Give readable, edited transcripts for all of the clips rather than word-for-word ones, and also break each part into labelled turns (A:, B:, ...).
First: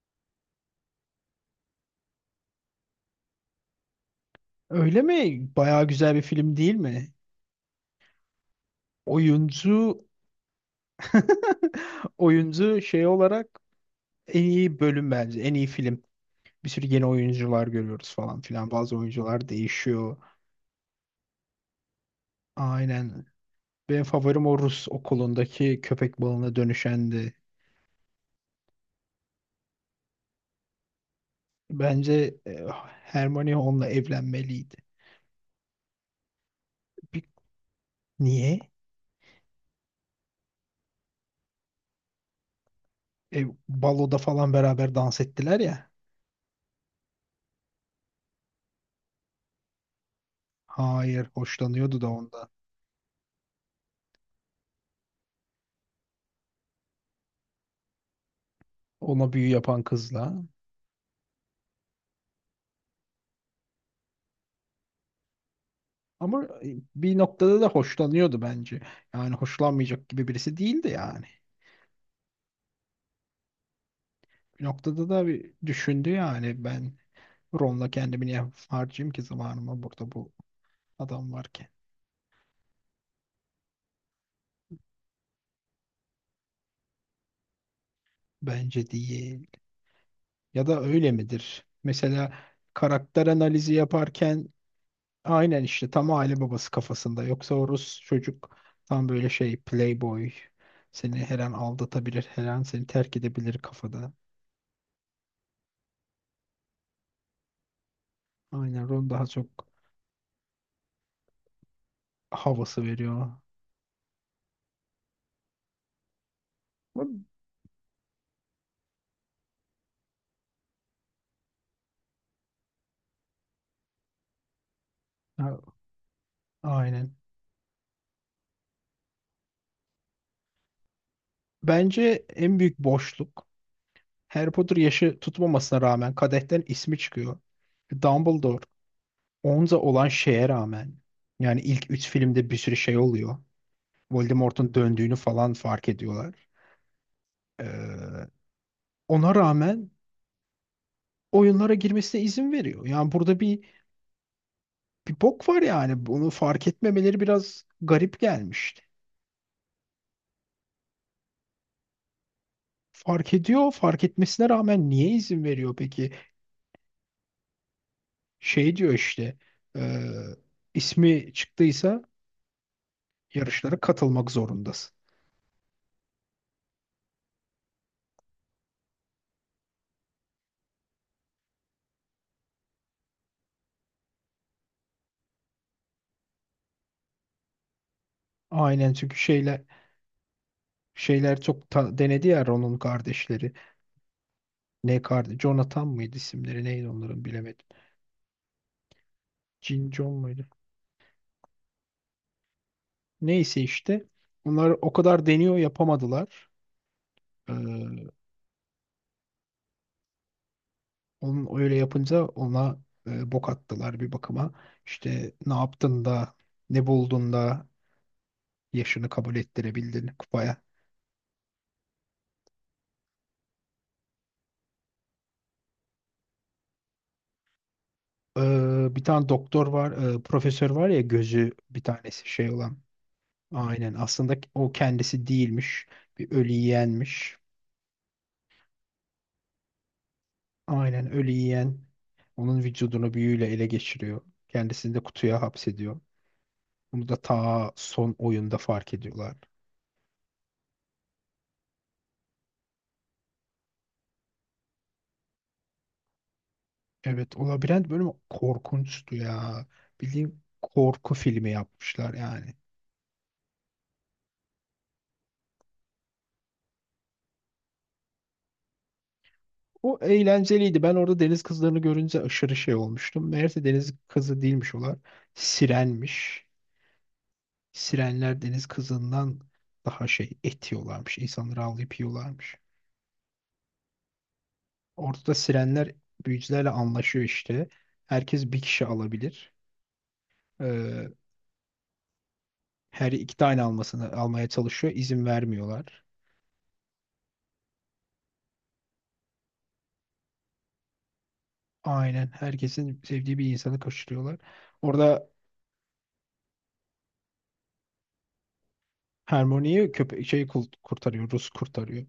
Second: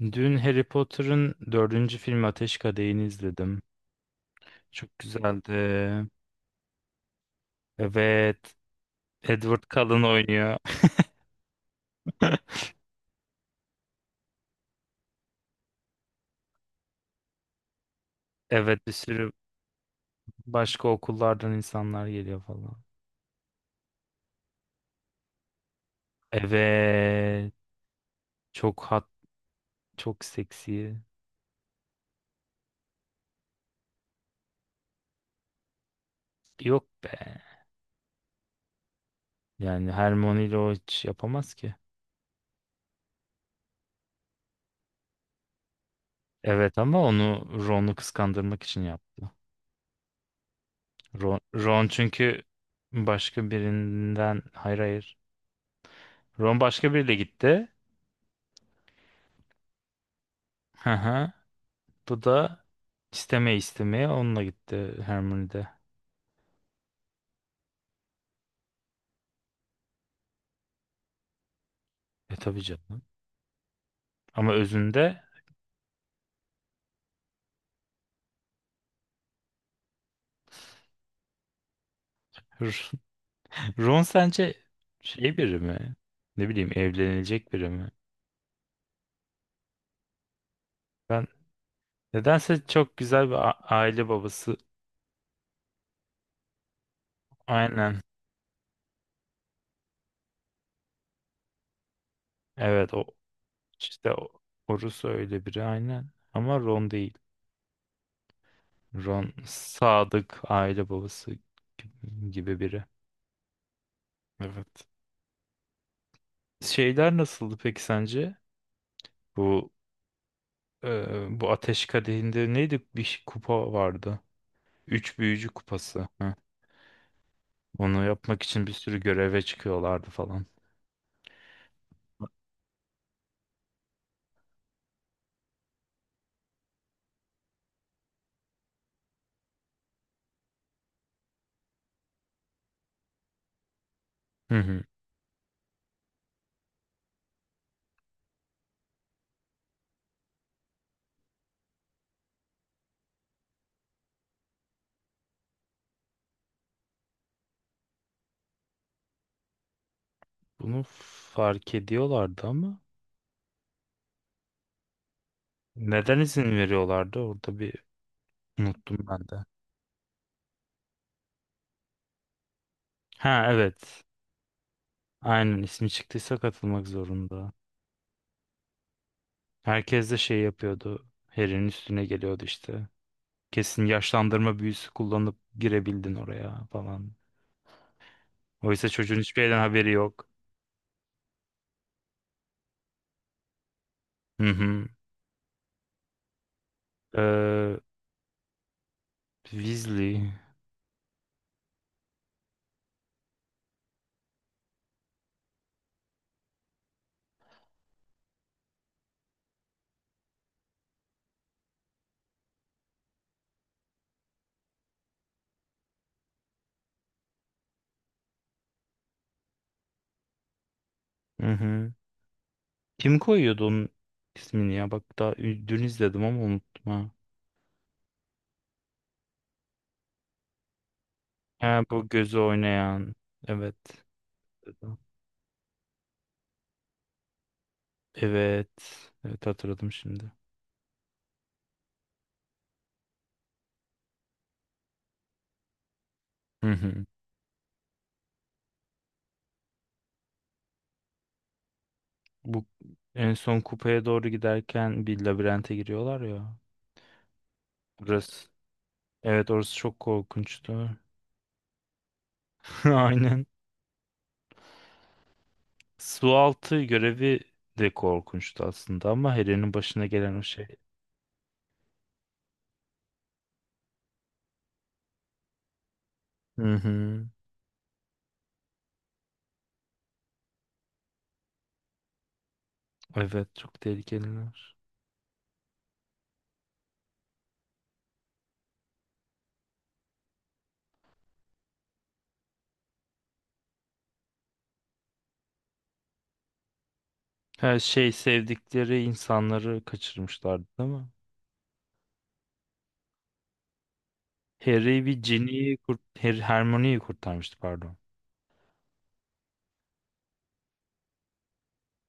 A: Dün Harry Potter'ın dördüncü filmi Ateş Kadehi'ni izledim. Çok
B: Öyle mi?
A: güzeldi.
B: Bayağı güzel bir film değil mi?
A: Evet. Edward Cullen
B: Oyuncu
A: oynuyor.
B: oyuncu şey olarak en iyi bölüm bence. En iyi film. Bir sürü yeni oyuncular görüyoruz falan filan.
A: Evet, bir
B: Bazı
A: sürü
B: oyuncular değişiyor.
A: başka okullardan insanlar geliyor falan.
B: Aynen. Benim favorim o Rus okulundaki köpek balığına dönüşendi.
A: Evet. Çok hat, çok seksi.
B: Bence Hermione onunla evlenmeliydi.
A: Yok
B: Bir-
A: be.
B: niye?
A: Yani Hermione ile o hiç yapamaz ki.
B: Baloda falan beraber dans ettiler ya.
A: Evet, ama onu Ron'u kıskandırmak için yaptı.
B: Hayır,
A: Ron
B: hoşlanıyordu da
A: çünkü
B: ondan.
A: başka birinden. Hayır, hayır. Ron başka biriyle gitti.
B: Ona büyü yapan kızla.
A: Hı hı. Bu da istemeye onunla gitti Hermione'de.
B: Ama bir noktada da hoşlanıyordu bence. Yani hoşlanmayacak gibi birisi değildi yani.
A: E, tabii canım. Ama
B: Bir noktada
A: özünde…
B: da bir düşündü yani ben Ron'la kendimi niye harcayayım ki zamanımı burada bu adam varken.
A: Ron sence şey biri mi? Ne bileyim, evlenilecek biri mi?
B: Bence değil. Ya da öyle
A: Ben
B: midir? Mesela
A: nedense çok
B: karakter
A: güzel bir
B: analizi
A: aile
B: yaparken
A: babası.
B: aynen işte tam aile babası kafasında. Yoksa o Rus
A: Aynen.
B: çocuk tam böyle şey playboy. Seni her an aldatabilir, her an seni
A: Evet, o
B: terk edebilir
A: işte.
B: kafada.
A: O, Horus öyle biri aynen. Ama Ron değil.
B: Aynen Ron daha
A: Ron
B: çok
A: sadık aile babası gibi
B: havası
A: biri.
B: veriyor.
A: Evet. Şeyler nasıldı peki sence? Bu bu Ateş Kadehi'nde neydi? Bir kupa vardı. Üç Büyücü
B: Ha,
A: Kupası. Heh.
B: aynen.
A: Onu yapmak için bir sürü göreve çıkıyorlardı falan.
B: Bence en büyük boşluk Harry Potter yaşı tutmamasına rağmen kadehten ismi çıkıyor. Dumbledore Onza olan şeye rağmen yani ilk 3 filmde bir sürü şey oluyor.
A: Hı
B: Voldemort'un
A: hı.
B: döndüğünü falan fark ediyorlar. Ee, ona rağmen oyunlara girmesine izin veriyor. Yani burada bir bok var yani. Bunu fark etmemeleri biraz garip gelmişti.
A: Bunu fark ediyorlardı ama
B: Fark ediyor, fark etmesine rağmen niye izin veriyor peki?
A: neden izin veriyorlardı? Orada bir…
B: Şey diyor
A: Unuttum ben
B: işte
A: de.
B: e, ismi çıktıysa
A: Ha,
B: yarışlara
A: evet.
B: katılmak zorundasın.
A: Aynen, ismi çıktıysa katılmak zorunda. Herkes de şey yapıyordu. Harry'nin üstüne geliyordu işte. Kesin yaşlandırma büyüsü kullanıp girebildin oraya falan. Oysa
B: Aynen çünkü
A: çocuğun hiçbir yerden haberi yok.
B: şeyler çok ta- denedi ya Ron'un kardeşleri.
A: Hı
B: Ne kardeş? Jonathan mıydı isimleri? Neydi onların bilemedim.
A: hı.
B: Jin John
A: Weasley.
B: muydu? Neyse işte onlar o kadar deniyor yapamadılar. Ee, onun öyle yapınca ona bok attılar bir bakıma. İşte ne yaptın da ne buldun da yaşını kabul ettirebildin kupaya.
A: Hı hı. Kim koyuyordu onun ismini ya? Bak, daha dün izledim ama unuttum ha.
B: Bir tane doktor var, profesör var ya gözü bir
A: Ha, bu
B: tanesi
A: gözü
B: şey olan.
A: oynayan. Evet.
B: Aynen aslında o kendisi değilmiş. Bir ölü yiyenmiş.
A: Evet. Evet, hatırladım şimdi.
B: Aynen ölü yiyen onun vücudunu büyüyle ele geçiriyor. Kendisini de kutuya hapsediyor.
A: Hı hı.
B: Bunu da ta son oyunda fark ediyorlar.
A: Bu en son kupaya doğru giderken bir labirente giriyorlar ya.
B: Evet, o labirent bölümü
A: Burası.
B: korkunçtu
A: Evet,
B: ya.
A: orası çok
B: Bildiğin
A: korkunçtu.
B: korku filmi yapmışlar yani.
A: Aynen. Su altı görevi de korkunçtu aslında, ama Harry'nin
B: O
A: başına gelen o şey.
B: eğlenceliydi. Ben orada deniz kızlarını görünce aşırı şey olmuştum. Meğerse deniz kızı değilmiş olar. Sirenmiş.
A: Hı hı.
B: Sirenler deniz kızından daha şey et yiyorlarmış. İnsanları avlayıp yiyorlarmış.
A: Evet, çok tehlikeliler.
B: Orada da sirenler büyücülerle anlaşıyor işte. Herkes bir kişi alabilir. Ee, her iki tane almasını almaya çalışıyor. İzin vermiyorlar.
A: Her şey sevdikleri insanları kaçırmışlardı değil mi?
B: Aynen. Herkesin sevdiği bir insanı kaçırıyorlar.
A: Harry bir
B: Orada
A: Ginny'yi kurt Her Hermione'yi kurtarmıştı, pardon.
B: Hermione'yi köpek şey kul- kurtarıyor. Rus kurtarıyor.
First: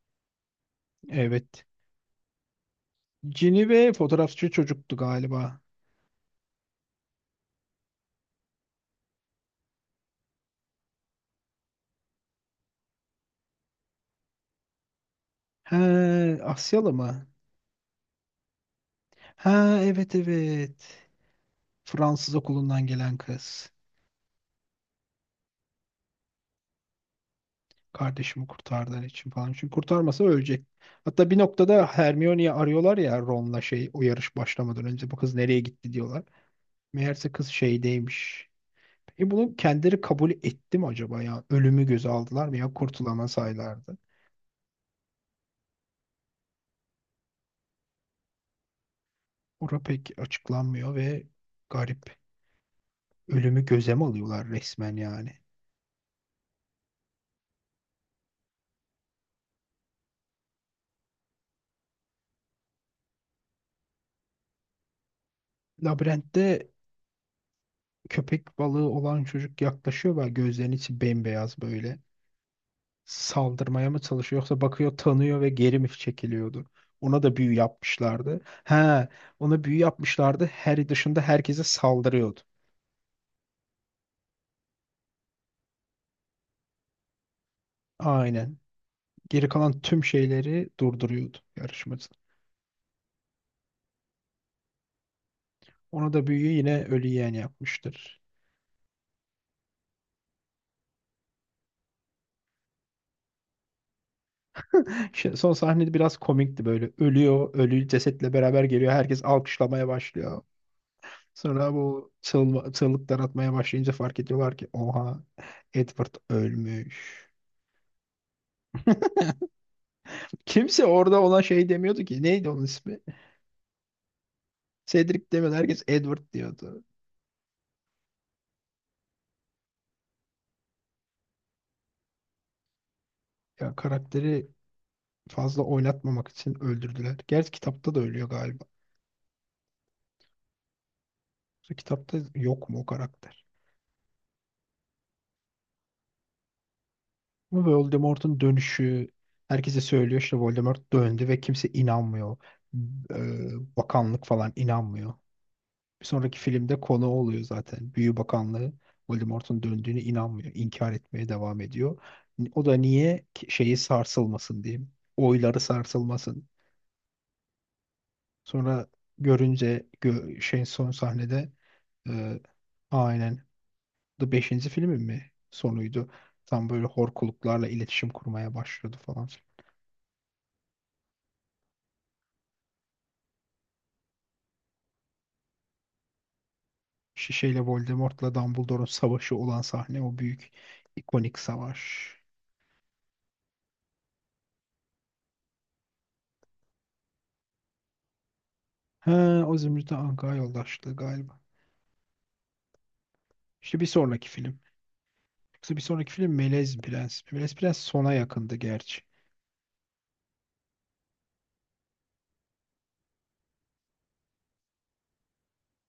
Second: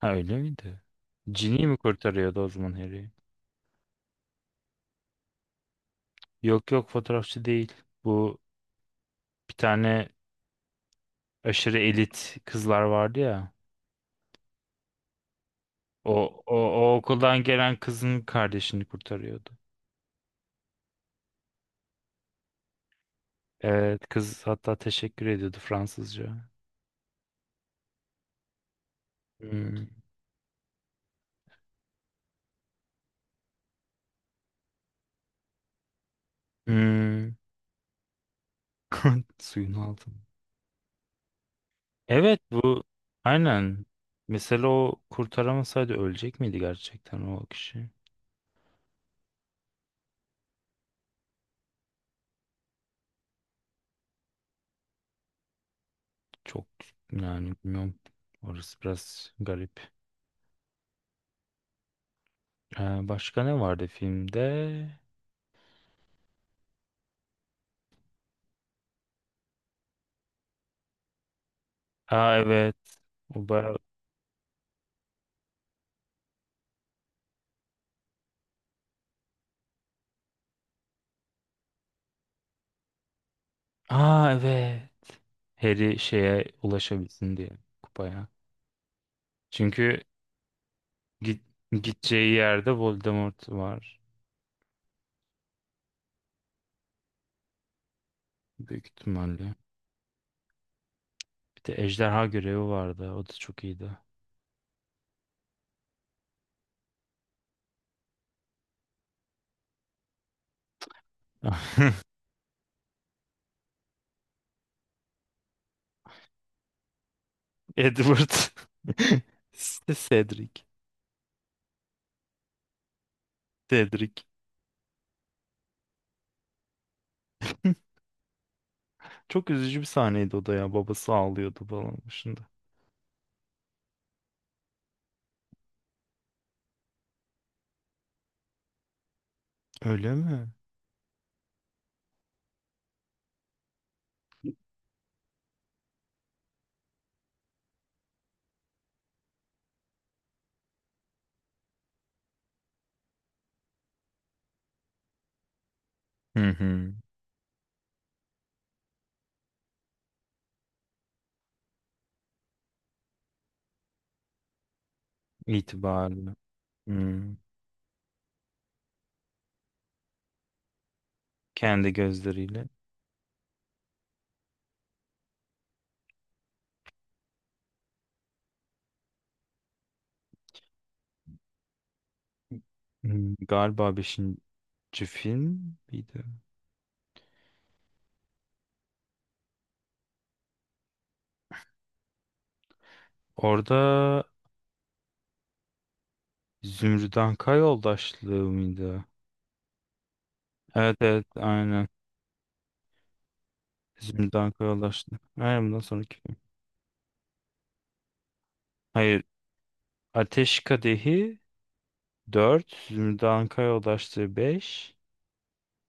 A: Ha, öyle miydi?
B: Evet.
A: Ginny mi kurtarıyordu o zaman Harry'i?
B: Cini ve fotoğrafçı çocuktu galiba.
A: Yok yok, fotoğrafçı değil. Bu bir tane aşırı elit kızlar vardı ya. O,
B: He,
A: o,
B: Asyalı
A: o
B: mı?
A: okuldan gelen kızın kardeşini kurtarıyordu.
B: Ha evet evet. Fransız okulundan gelen kız.
A: Evet, kız hatta teşekkür ediyordu Fransızca.
B: Kardeşimi kurtardığın için falan. Çünkü
A: Hmm.
B: kurtarmasa ölecek. Hatta bir noktada Hermione'yi arıyorlar ya Ron'la şey o yarış başlamadan önce bu kız nereye gitti diyorlar. Meğerse
A: Hmm.
B: kız şeydeymiş. E bunu
A: Suyun
B: kendileri
A: altında.
B: kabul etti mi acaba ya? Ölümü göze
A: Evet,
B: aldılar mı ya?
A: bu
B: Kurtulama
A: aynen.
B: saylardı.
A: Mesela o kurtaramasaydı ölecek miydi gerçekten o kişi?
B: Ora pek açıklanmıyor ve garip. Ölümü göze mi alıyorlar resmen yani?
A: Çok Yani bilmiyorum. Orası biraz garip. Başka ne vardı filmde?
B: Labirentte köpek balığı olan çocuk yaklaşıyor ve gözlerinin içi bembeyaz böyle.
A: Aa, evet. O bayağı…
B: Saldırmaya mı çalışıyor yoksa bakıyor tanıyor ve geri mi çekiliyordu? Ona da büyü yapmışlardı. He, ona büyü yapmışlardı. Harry dışında herkese saldırıyordu.
A: Aa, evet. Harry şeye ulaşabilsin diye, kupaya.
B: Aynen. Geri kalan
A: Çünkü
B: tüm şeyleri durduruyordu
A: git,
B: yarışmacı.
A: gideceği yerde Voldemort var.
B: Ona da büyüyü yine ölü yeğen yapmıştır.
A: Büyük ihtimalle. Bir de ejderha görevi vardı. O da çok iyiydi.
B: Şey, son sahnede biraz komikti böyle. Ölüyor, ölü cesetle beraber geliyor. Herkes alkışlamaya başlıyor. Sonra bu o çığlık, çığlıklar atmaya başlayınca fark ediyorlar ki oha Edward ölmüş.
A: Edward. Cedric.
B: Kimse orada olan şey demiyordu ki. Neydi onun ismi?
A: Cedric.
B: Cedric demiyordu. Herkes Edward diyordu.
A: Çok üzücü bir sahneydi o da ya. Babası ağlıyordu falan başında.
B: Ya karakteri fazla oynatmamak için öldürdüler. Gerçi kitapta da ölüyor galiba.
A: Öyle mi?
B: Kitapta yok mu o karakter? Ama Voldemort'un dönüşü herkese söylüyor işte Voldemort döndü ve kimse inanmıyor. Bakanlık falan inanmıyor. Bir sonraki
A: Hı
B: filmde
A: hı.
B: konu oluyor zaten. Büyü Bakanlığı Voldemort'un döndüğüne inanmıyor. İnkar etmeye devam ediyor. O da niye Ki- şeyi sarsılmasın diye. Oyları
A: İtibarlı.
B: sarsılmasın.
A: Hı.
B: Sonra görünce gö- şey son sahnede
A: Kendi
B: e,
A: gözleriyle.
B: aynen the 5. filmin mi sonuydu. Tam böyle horkuluklarla iletişim kurmaya başlıyordu falan.
A: Hı. Galiba beşinci film miydi?
B: Şişeyle Voldemort'la Dumbledore'un savaşı olan sahne o büyük ikonik savaş.
A: Orada Zümrüt Anka yoldaşlığı mıydı?
B: He, o Zümrüt'e Anka yoldaşlığı
A: Evet evet,
B: galiba.
A: aynen.
B: İşte bir sonraki
A: Zümrüt
B: film.
A: Anka yoldaşlığı. Aynen,
B: Yoksa bir
A: bundan
B: sonraki
A: sonraki
B: film
A: film.
B: Melez Prens. Melez Prens sona yakındı gerçi.
A: Hayır. Ateş Kadehi dört, Zümrüt Anka yoldaşlığı 5.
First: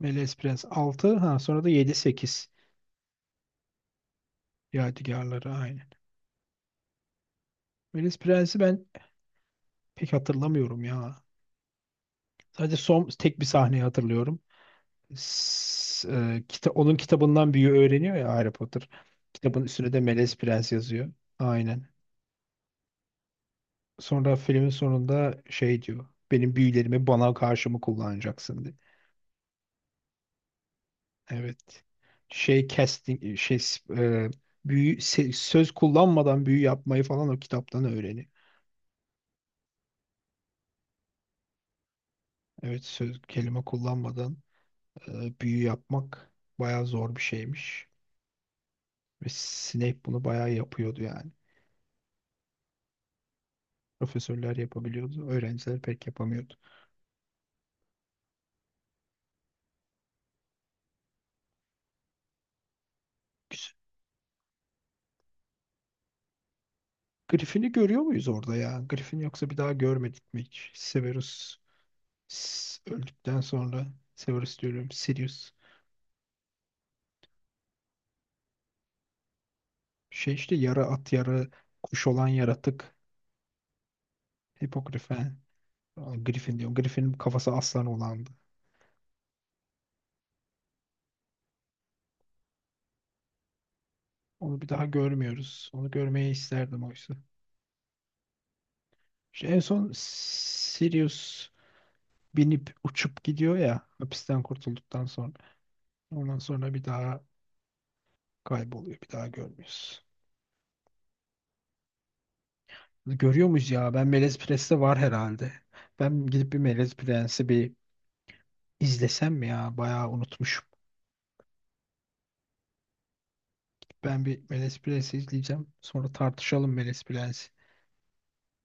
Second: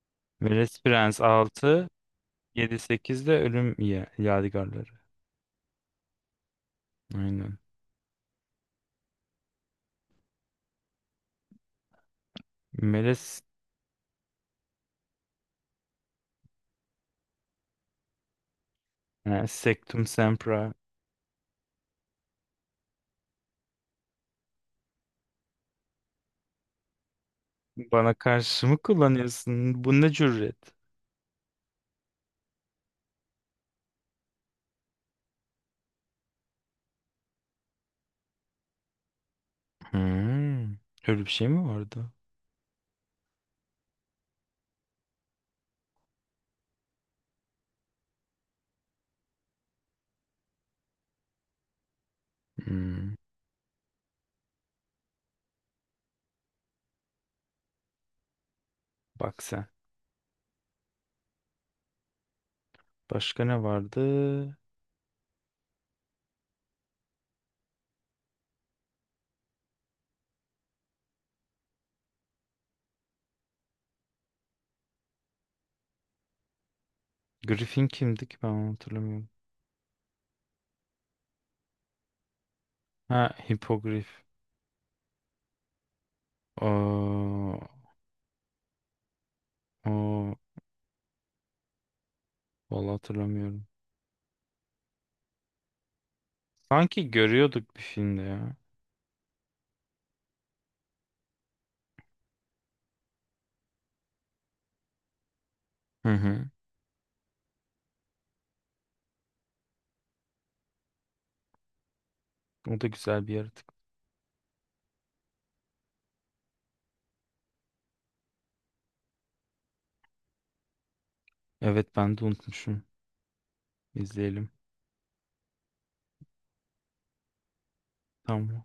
B: Melez Prens
A: Veles
B: 6,
A: Prens
B: ha sonra da
A: altı,
B: 7, 8.
A: yedi 8 de Ölüm Yadigarları.
B: Yadigarları aynen.
A: Aynen.
B: Melez Prens'i ben pek hatırlamıyorum ya. Sadece son tek
A: Meles…
B: bir sahneyi hatırlıyorum. S- kita onun kitabından büyü öğreniyor ya Harry Potter.
A: Ha,
B: Kitabın üstüne de
A: Sectum
B: Melez Prens
A: Sempra.
B: yazıyor. Aynen. Sonra filmin sonunda şey diyor. Benim büyülerimi bana karşı mı
A: Bana karşı
B: kullanacaksın?
A: mı kullanıyorsun? Bu ne cüret?
B: Evet. Şey casting şey e, büyü se- söz kullanmadan büyü yapmayı falan o kitaptan öğreni.
A: Hmm. Öyle bir şey mi vardı?
B: Evet söz kelime kullanmadan büyü yapmak bayağı zor bir şeymiş. Ve Snape bunu bayağı yapıyordu yani.
A: Hmm.
B: Profesörler yapabiliyordu. Öğrenciler pek yapamıyordu.
A: Bak sen. Başka ne
B: Güzel.
A: vardı?
B: Griffin'i görüyor muyuz orada ya? Griffin yoksa bir daha görmedik mi hiç? Severus s- öldükten sonra Severus diyorum Sirius.
A: Griffin kimdi ki, ben onu hatırlamıyorum.
B: Şey işte yarı at yarı kuş olan yaratık
A: Ha, Hipogrif.
B: Hipogrifen. Aa, Griffin diyorum. Griffin'in kafası
A: Oo,
B: aslan olandı.
A: oo, vallahi hatırlamıyorum.
B: Onu bir daha görmüyoruz. Onu görmeyi isterdim
A: Sanki
B: oysa.
A: görüyorduk bir filmde ya.
B: İşte en son Sirius binip uçup gidiyor ya hapisten kurtulduktan sonra.
A: Hı
B: Ondan
A: hı.
B: sonra bir daha kayboluyor. Bir daha görmüyoruz.
A: O da güzel bir
B: Görüyor muyuz
A: yaratık.
B: ya? Ben Melez Prens'te var herhalde. Ben gidip bir Melez Prens'i bir izlesem mi ya? Bayağı unutmuşum.
A: Evet, ben de unutmuşum.
B: Ben bir
A: İzleyelim.
B: Melez Prens'i izleyeceğim. Sonra tartışalım Melez Prens'i.
A: Tamam.